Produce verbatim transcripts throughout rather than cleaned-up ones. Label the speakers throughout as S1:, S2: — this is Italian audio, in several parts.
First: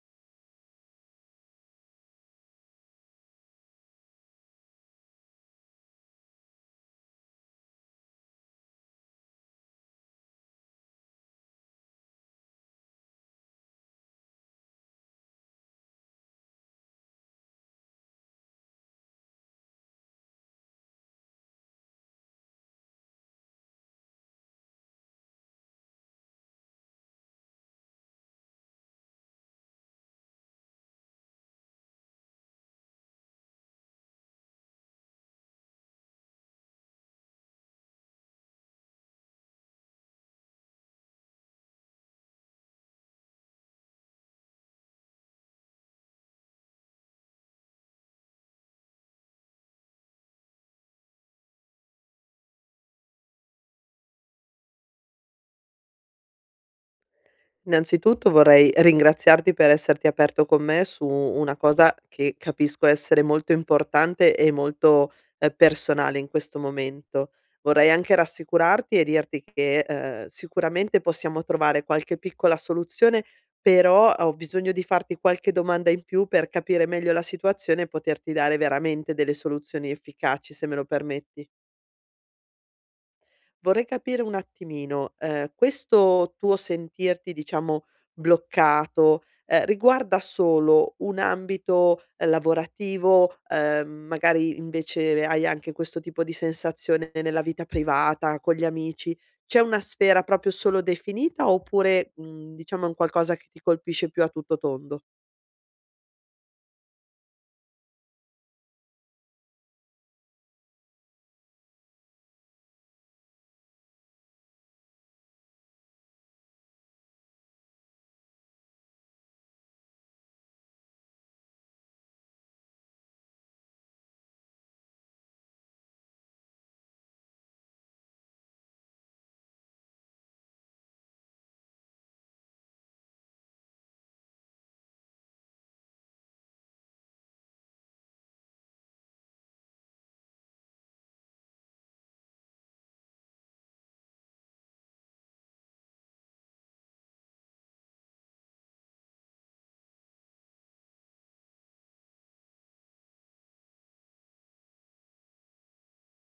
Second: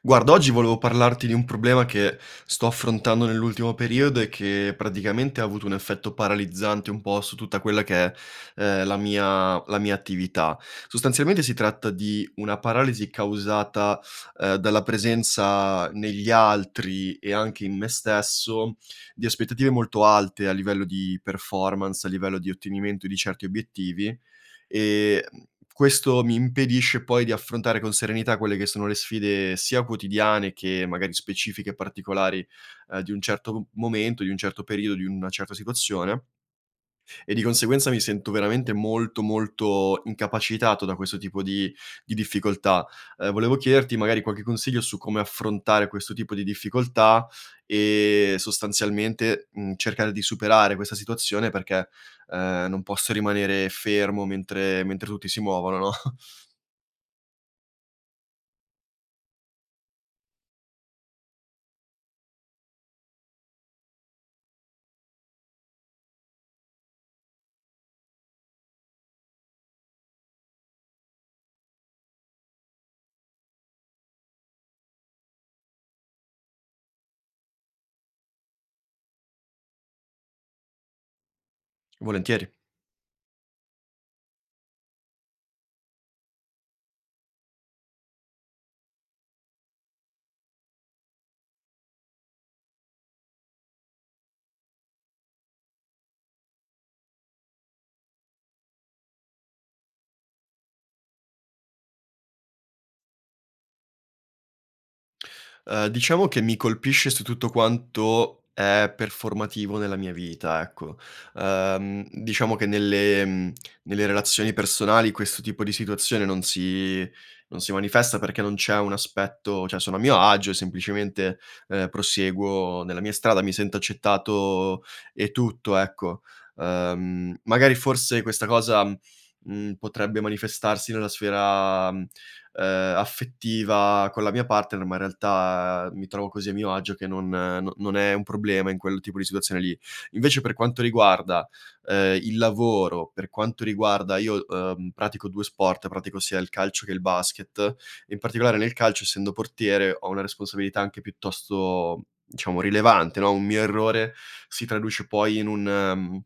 S1: Guarda, oggi volevo parlarti di un problema che sto affrontando nell'ultimo periodo e che praticamente ha avuto un effetto paralizzante un po' su tutta quella che è, ehm, la mia la mia attività. Sostanzialmente si tratta di una paralisi causata, ehm, dalla presenza negli altri e anche in me stesso di aspettative molto alte a livello di performance, a livello di ottenimento di certi obiettivi. Ehm, Questo mi impedisce poi di affrontare con serenità quelle che sono le sfide sia quotidiane che magari specifiche e particolari, ehm, di un certo m momento, di un certo periodo, di una certa situazione, e di conseguenza mi sento veramente molto, molto incapacitato da questo tipo di di difficoltà. Ehm, volevo chiederti magari qualche consiglio su come affrontare questo tipo di difficoltà e sostanzialmente, mhmm, cercare di superare questa situazione perché, ehm, non posso rimanere fermo mentre mentre tutti si muovono, no?
S2: Innanzitutto vorrei ringraziarti per esserti aperto con me su una cosa che capisco essere molto importante e molto, ehm, personale in questo momento. Vorrei anche rassicurarti e dirti che, ehm, sicuramente possiamo trovare qualche piccola soluzione, però ho bisogno di farti qualche domanda in più per capire meglio la situazione e poterti dare veramente delle soluzioni efficaci, se me lo permetti.
S1: Volentieri.
S2: Vorrei capire un attimino, ehm, questo tuo sentirti diciamo bloccato, ehm, riguarda solo un ambito, ehm, lavorativo, ehm, magari invece hai anche questo tipo di sensazione nella vita privata, con gli amici. C'è una sfera proprio solo definita oppure, mhmm, diciamo è un qualcosa che ti colpisce più a tutto tondo?
S1: Uhm, diciamo che mi colpisce su tutto quanto è performativo nella mia vita, ecco. Uhm, diciamo che nelle mhmm, nelle relazioni personali questo tipo di situazione non si non si manifesta perché non c'è un aspetto, cioè sono a mio agio e semplicemente, ehm, proseguo nella mia strada, mi sento accettato e tutto, ecco. Uhm, magari forse questa cosa, mhmm, potrebbe manifestarsi nella sfera ehm, affettiva con la mia partner, ma in realtà eh, mi trovo così a mio agio che non, eh, no, non è un problema in quel tipo di situazione lì. Invece per quanto riguarda, ehm, il lavoro, per quanto riguarda io, uhm, pratico due sport, pratico sia il calcio che il basket. In particolare nel calcio, essendo portiere, ho una responsabilità anche piuttosto, diciamo, rilevante, no? Un mio errore si traduce poi in un, ehm,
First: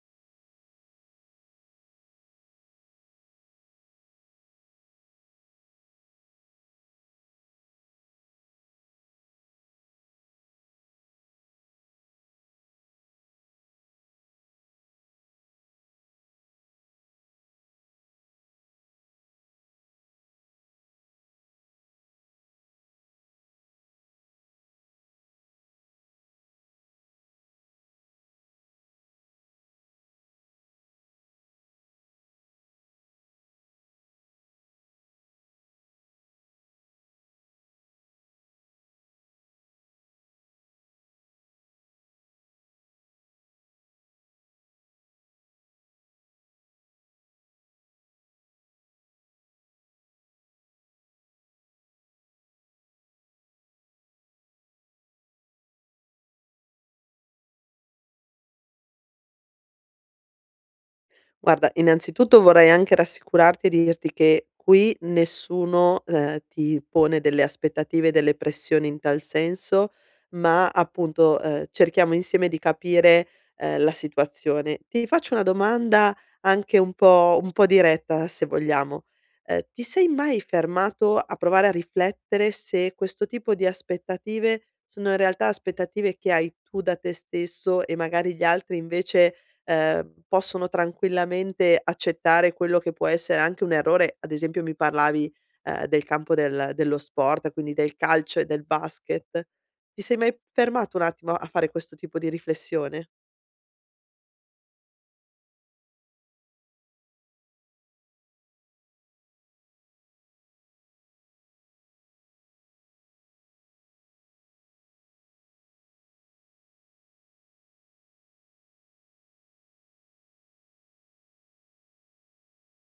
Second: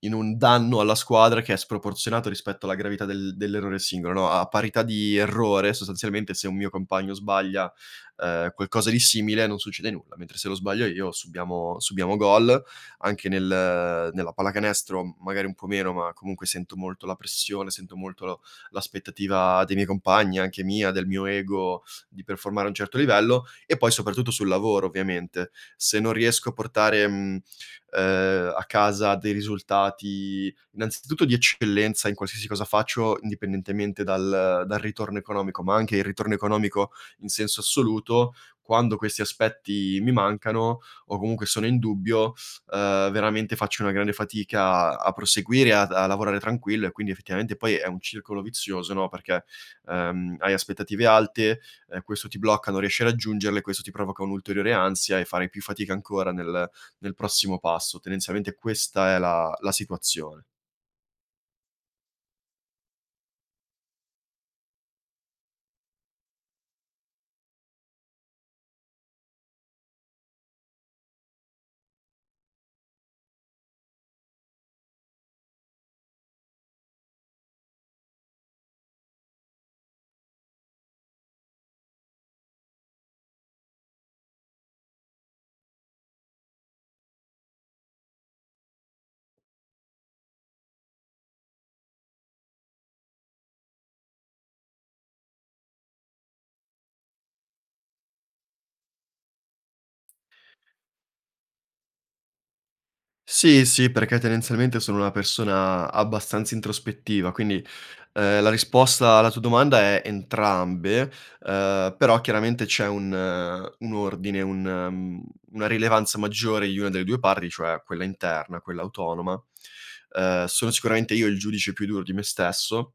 S1: in un danno alla squadra che è sproporzionato rispetto alla gravità del dell'errore singolo, no, a parità di errore. Sostanzialmente se un mio compagno sbaglia, ehm, qualcosa di simile non succede nulla, mentre se lo sbaglio io subiamo subiamo gol. Anche nel nella pallacanestro magari un po' meno, ma comunque sento molto la pressione, sento molto lo- l'aspettativa dei miei compagni, anche mia, del mio ego, di performare a un certo livello e poi soprattutto sul lavoro ovviamente. Se non riesco a portare, mhmm, ehm, a casa dei risultati, innanzitutto di eccellenza in qualsiasi cosa faccio, indipendentemente dal dal ritorno economico, ma anche il ritorno economico in senso assoluto, quando questi aspetti mi mancano o comunque sono in dubbio, ehm, veramente faccio una grande fatica a proseguire, a a lavorare tranquillo, e quindi effettivamente poi è un circolo vizioso, no, perché, ehm, hai aspettative alte, ehm, questo ti blocca, non riesci a raggiungerle, questo ti provoca un'ulteriore ansia e farai più fatica ancora nel del prossimo passo. Tendenzialmente questa è la la situazione.
S2: Guarda, innanzitutto vorrei anche rassicurarti e dirti che qui nessuno, ehm, ti pone delle aspettative, delle pressioni in tal senso, ma appunto, ehm, cerchiamo insieme di capire, ehm, la situazione. Ti faccio una domanda anche un po' un po' diretta, se vogliamo. Ehm, ti sei mai fermato a provare a riflettere se questo tipo di aspettative sono in realtà aspettative che hai tu da te stesso e magari gli altri invece ehm, possono tranquillamente accettare quello che può essere anche un errore. Ad esempio mi parlavi, ehm, del campo del dello sport, quindi del calcio e del basket. Ti sei mai fermato un attimo a fare questo tipo di riflessione?
S1: Sì, sì, perché tendenzialmente sono una persona abbastanza introspettiva, quindi, ehm, la risposta alla tua domanda è entrambe, ehm, però chiaramente c'è un, eh, un ordine, un, mhmm, una rilevanza maggiore di una delle due parti, cioè quella interna, quella autonoma. Ehm, sono sicuramente io il giudice più duro di me stesso.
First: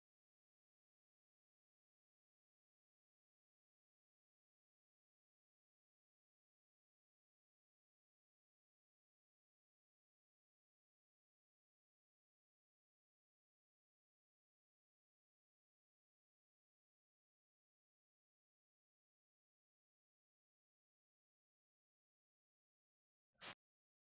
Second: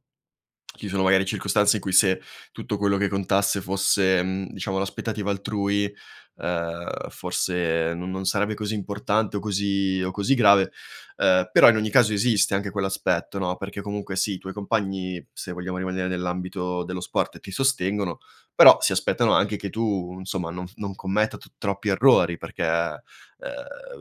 S1: Ci sono magari circostanze in cui se tutto quello che contasse fosse, mhmm, diciamo l'aspettativa altrui, ehm, forse non non sarebbe così importante o così o così grave, ehm, però in ogni caso esiste anche quell'aspetto, no, perché comunque sì, i tuoi compagni, se vogliamo rimanere nell'ambito dello sport, ti sostengono, però si aspettano anche che tu, insomma, non f non commetta t troppi errori perché, ehm,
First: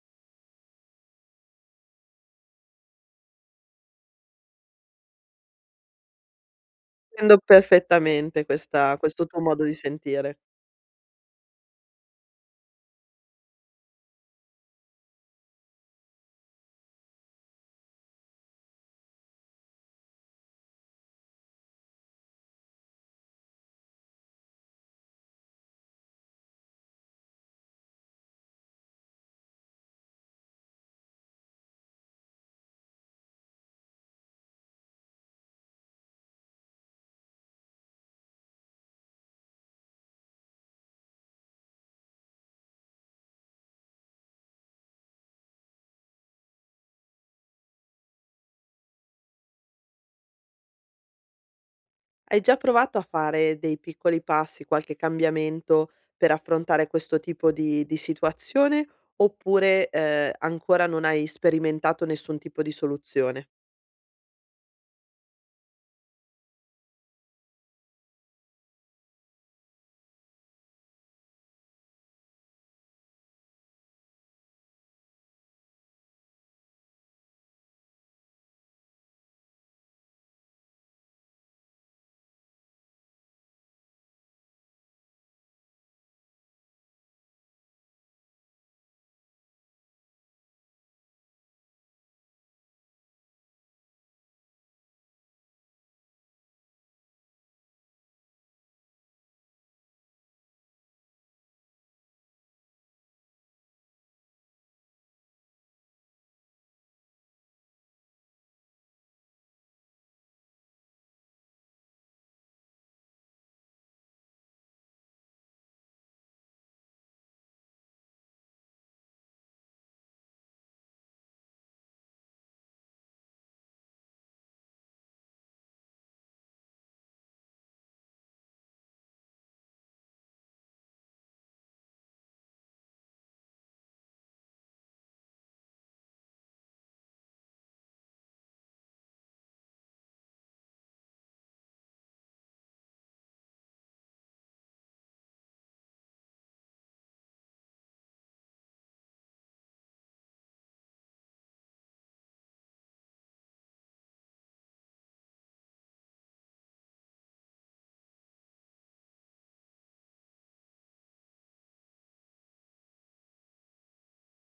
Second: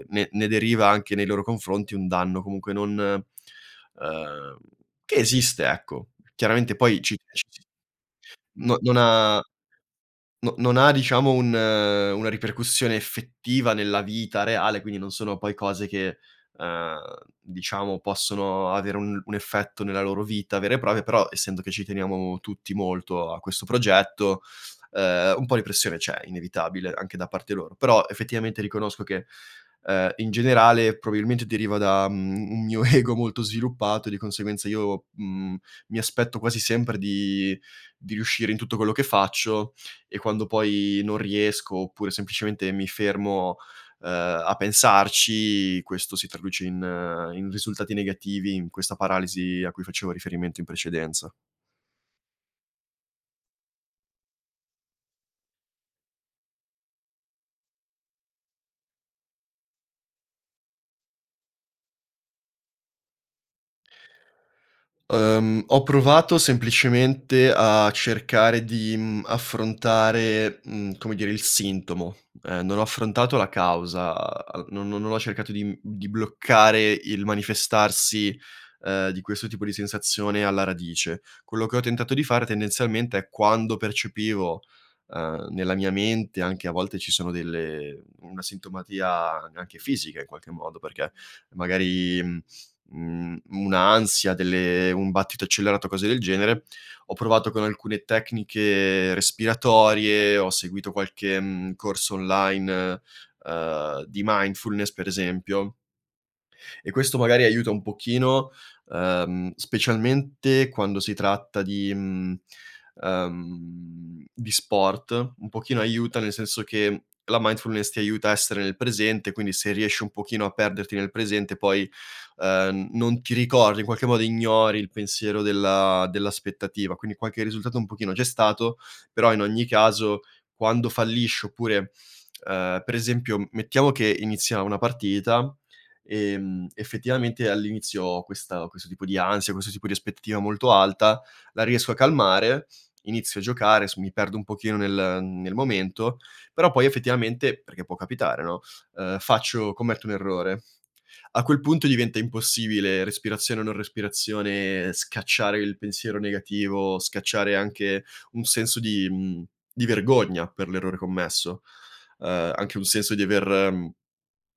S1: ne ne deriva anche nei loro confronti un danno comunque non, ehm che esiste, ecco. Chiaramente poi ci
S2: Intendo
S1: ci si,
S2: perfettamente
S1: no non
S2: questa questo tuo
S1: ha,
S2: modo di sentire.
S1: no, non ha, diciamo, un, eh, una ripercussione effettiva nella vita reale, quindi non sono poi cose che, ehm, diciamo possono avere un un effetto nella loro vita vera e propria, però essendo che ci teniamo tutti molto a questo progetto, ehm, un po' di pressione c'è, inevitabile, anche da parte loro. Però effettivamente riconosco che, ehm, in generale probabilmente deriva da, mhmm, un mio ego molto sviluppato, e di conseguenza io, mhmm, mi aspetto quasi sempre di di riuscire in tutto quello che faccio, e quando poi non riesco, oppure semplicemente mi fermo, ehm, a pensarci, questo si traduce in, eh, in risultati negativi, in questa paralisi a cui facevo riferimento in precedenza.
S2: Hai già provato a fare dei piccoli passi, qualche cambiamento per affrontare questo tipo di di situazione, oppure, ehm, ancora non hai sperimentato nessun tipo di soluzione?
S1: Uhm, ho provato semplicemente a cercare di, mhmm, affrontare, mhmm, come dire, il sintomo, ehm, non ho affrontato la causa, al non non ho cercato di, mhmm, di bloccare il manifestarsi, ehm, di questo tipo di sensazione alla radice. Quello che ho tentato di fare tendenzialmente è quando percepivo, ehm, nella mia mente, anche a volte ci sono delle una sintomatia anche fisica in qualche modo, perché magari, mhmm Mhmm, un'ansia, delle un battito accelerato, cose del genere. Ho provato con alcune tecniche respiratorie, ho seguito qualche, mhmm, corso online, uhm, di mindfulness per esempio, e questo magari aiuta un pochino, ehm, specialmente quando si tratta di, mhmm, ehm, di sport, un pochino aiuta, nel senso che la mindfulness ti aiuta a essere nel presente, quindi se riesci un pochino a perderti nel presente poi, ehm, non ti ricordi, in qualche modo ignori il pensiero della dell'aspettativa, quindi qualche risultato un pochino c'è stato, però in ogni caso quando fallisci oppure, ehm, per esempio mettiamo che inizia una partita. Ehm, effettivamente all'inizio ho questa questo tipo di ansia, questo tipo di aspettativa molto alta, la riesco a calmare, inizio a giocare, s mi perdo un pochino nel nel momento, però poi effettivamente, perché può capitare, no, ehm, faccio commetto un errore. A quel punto diventa impossibile, respirazione o non respirazione, scacciare il pensiero negativo, scacciare anche un senso di, mhmm, di vergogna per l'errore commesso, ehm, anche un senso di aver, mhmm,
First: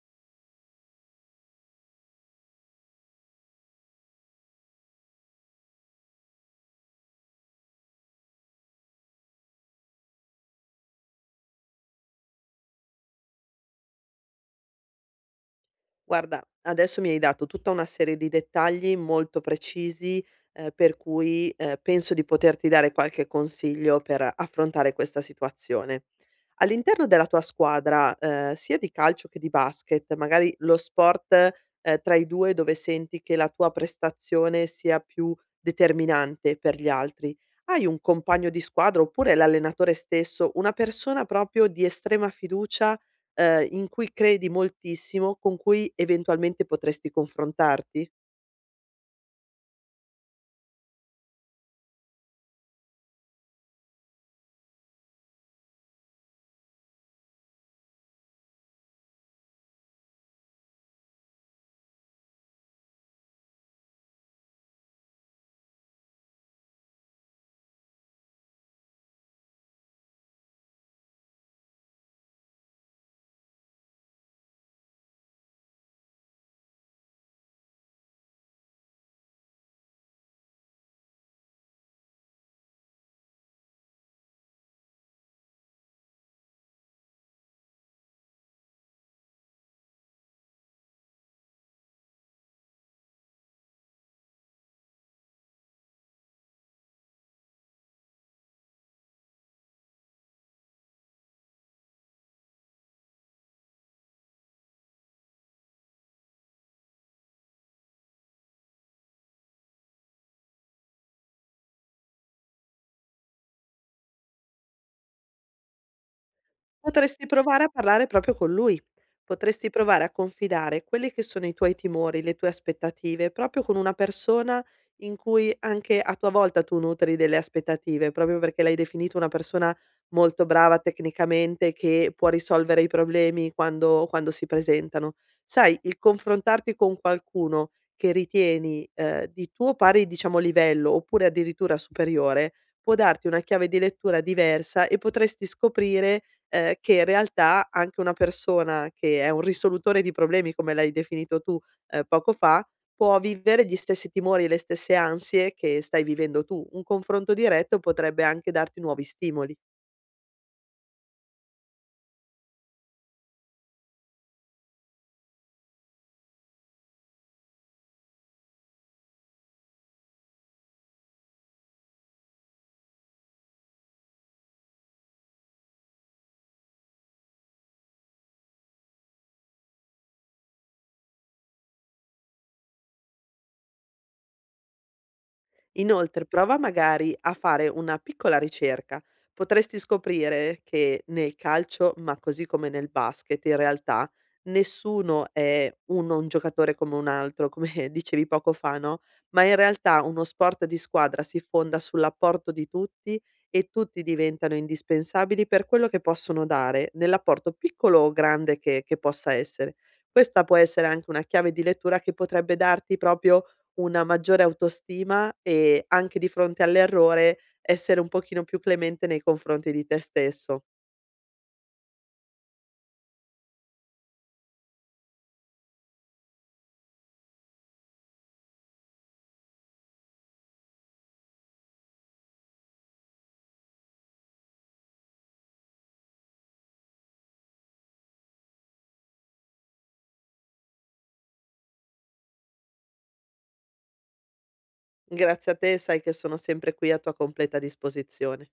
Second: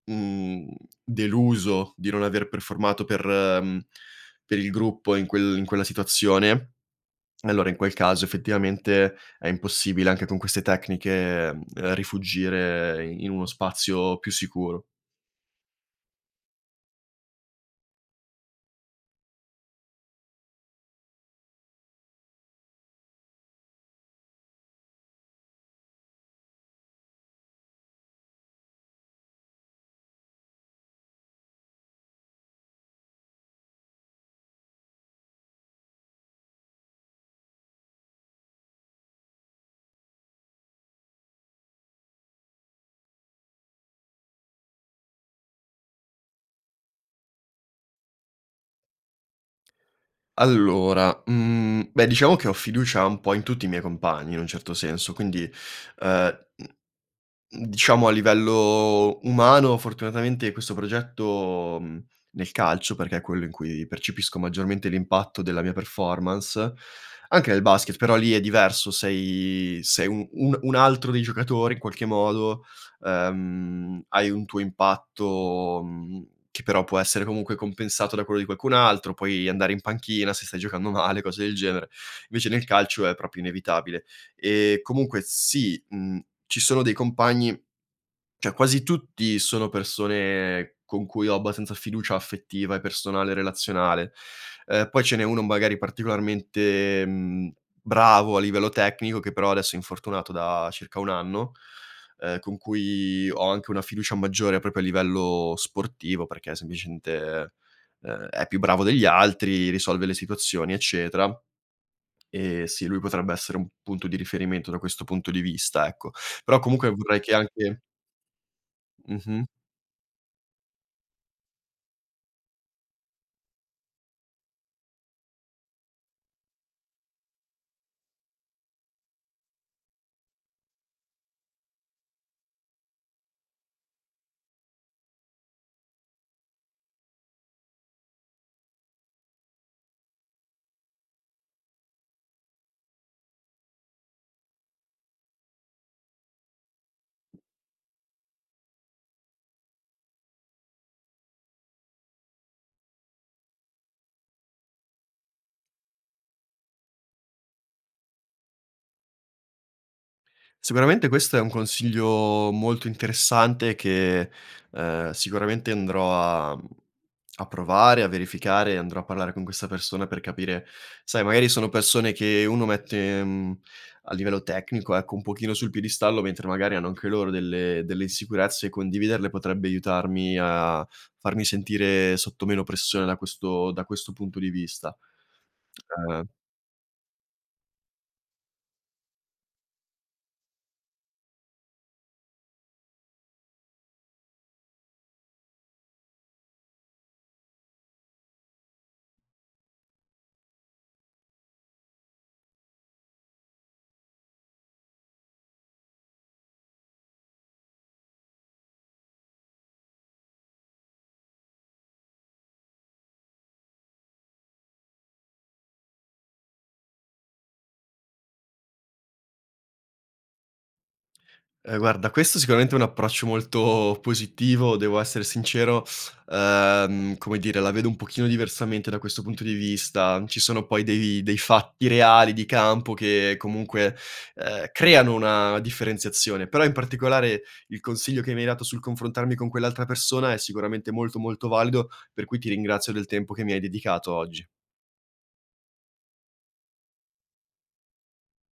S1: Mhmm, deluso, di non aver performato per, mhmm, per il gruppo in quel in quella situazione, allora in quel caso effettivamente è impossibile anche con queste tecniche, mhmm, ehm, rifuggire in uno spazio più sicuro.
S2: Guarda, adesso mi hai dato tutta una serie di dettagli molto precisi, ehm, per cui, ehm, penso di poterti dare qualche consiglio per affrontare questa situazione. All'interno della tua squadra, ehm, sia di calcio che di basket, magari lo sport, ehm, tra i due dove senti che la tua prestazione sia più determinante per gli altri, hai un compagno di squadra, oppure l'allenatore stesso, una persona proprio di estrema fiducia ehm, in cui credi moltissimo, con cui eventualmente potresti confrontarti?
S1: Allora, mhmm, beh, diciamo che ho fiducia un po' in tutti i miei compagni in un certo senso, quindi, ehm Mhmm, diciamo a livello umano fortunatamente questo progetto, mhmm, nel calcio, perché è quello in cui percepisco maggiormente l'impatto della mia performance, anche nel basket, però lì è diverso, sei sei un un un altro dei giocatori in qualche modo, ehm, hai un tuo impatto, mhmm, che però può essere comunque compensato da quello di qualcun altro, puoi andare in panchina se stai giocando male, cose del genere. Invece nel calcio è proprio inevitabile. Ehm, comunque sì, mhmm, ci sono dei compagni, cioè quasi tutti sono persone con cui ho abbastanza fiducia affettiva e personale, relazionale. Ehm, poi ce n'è uno magari particolarmente, mhmm, bravo a livello tecnico, che però adesso è infortunato da circa un anno, ehm, con cui ho anche una fiducia maggiore proprio a livello sportivo, perché semplicemente, ehm, è più bravo degli altri, risolve le situazioni, eccetera. Ehm, sì, lui potrebbe essere un punto di riferimento da questo punto di vista, ecco. Però comunque vorrei
S2: Potresti
S1: che
S2: provare a
S1: anche
S2: parlare proprio con lui.
S1: mh-mh.
S2: Potresti provare a confidare quelli che sono i tuoi timori, le tue aspettative, proprio con una persona in cui anche a tua volta tu nutri delle aspettative, proprio perché l'hai definito una persona molto brava tecnicamente, che può risolvere i problemi quando quando si presentano. Sai, il confrontarti con qualcuno che ritieni, ehm, di tuo pari, diciamo, livello, oppure addirittura superiore, può darti una chiave di lettura diversa e potresti scoprire ehm, che in realtà anche una persona che è un risolutore di problemi, come l'hai definito tu, ehm, poco fa, può vivere gli stessi timori e le stesse ansie che stai vivendo tu. Un confronto diretto potrebbe anche darti nuovi stimoli.
S1: Sicuramente questo è un consiglio molto interessante che, ehm, sicuramente andrò a, mhmm, a provare, a verificare, andrò a parlare con questa persona per capire, sai, magari sono persone che uno mette, mhmm, a livello tecnico, ecco, un pochino sul piedistallo, mentre magari hanno anche loro delle delle insicurezze, e condividerle potrebbe aiutarmi a farmi sentire sotto meno pressione da questo da questo punto di vista.
S2: Inoltre
S1: Ehm
S2: prova magari a fare una piccola ricerca. Potresti scoprire che nel calcio, ma così come nel basket, in realtà nessuno è uno un giocatore come un altro, come dicevi poco fa, no, ma in realtà uno sport di squadra si fonda sull'apporto di tutti e tutti diventano indispensabili per quello che possono dare, nell'apporto piccolo o grande che che possa essere. Questa può essere anche una chiave di lettura che potrebbe darti proprio una maggiore autostima e anche di fronte all'errore essere un pochino più clemente nei confronti di te stesso.
S1: Ehm, guarda, questo sicuramente è un approccio molto positivo, devo essere sincero. Ehm, come dire, la vedo un pochino diversamente da questo punto di vista. Ci sono poi dei dei fatti reali di campo che comunque, ehm, creano una differenziazione, però in particolare il consiglio che mi hai dato sul confrontarmi con quell'altra persona è sicuramente molto, molto valido, per cui ti ringrazio del tempo che mi hai dedicato oggi.
S2: Grazie a te, sai che sono sempre qui a tua completa disposizione.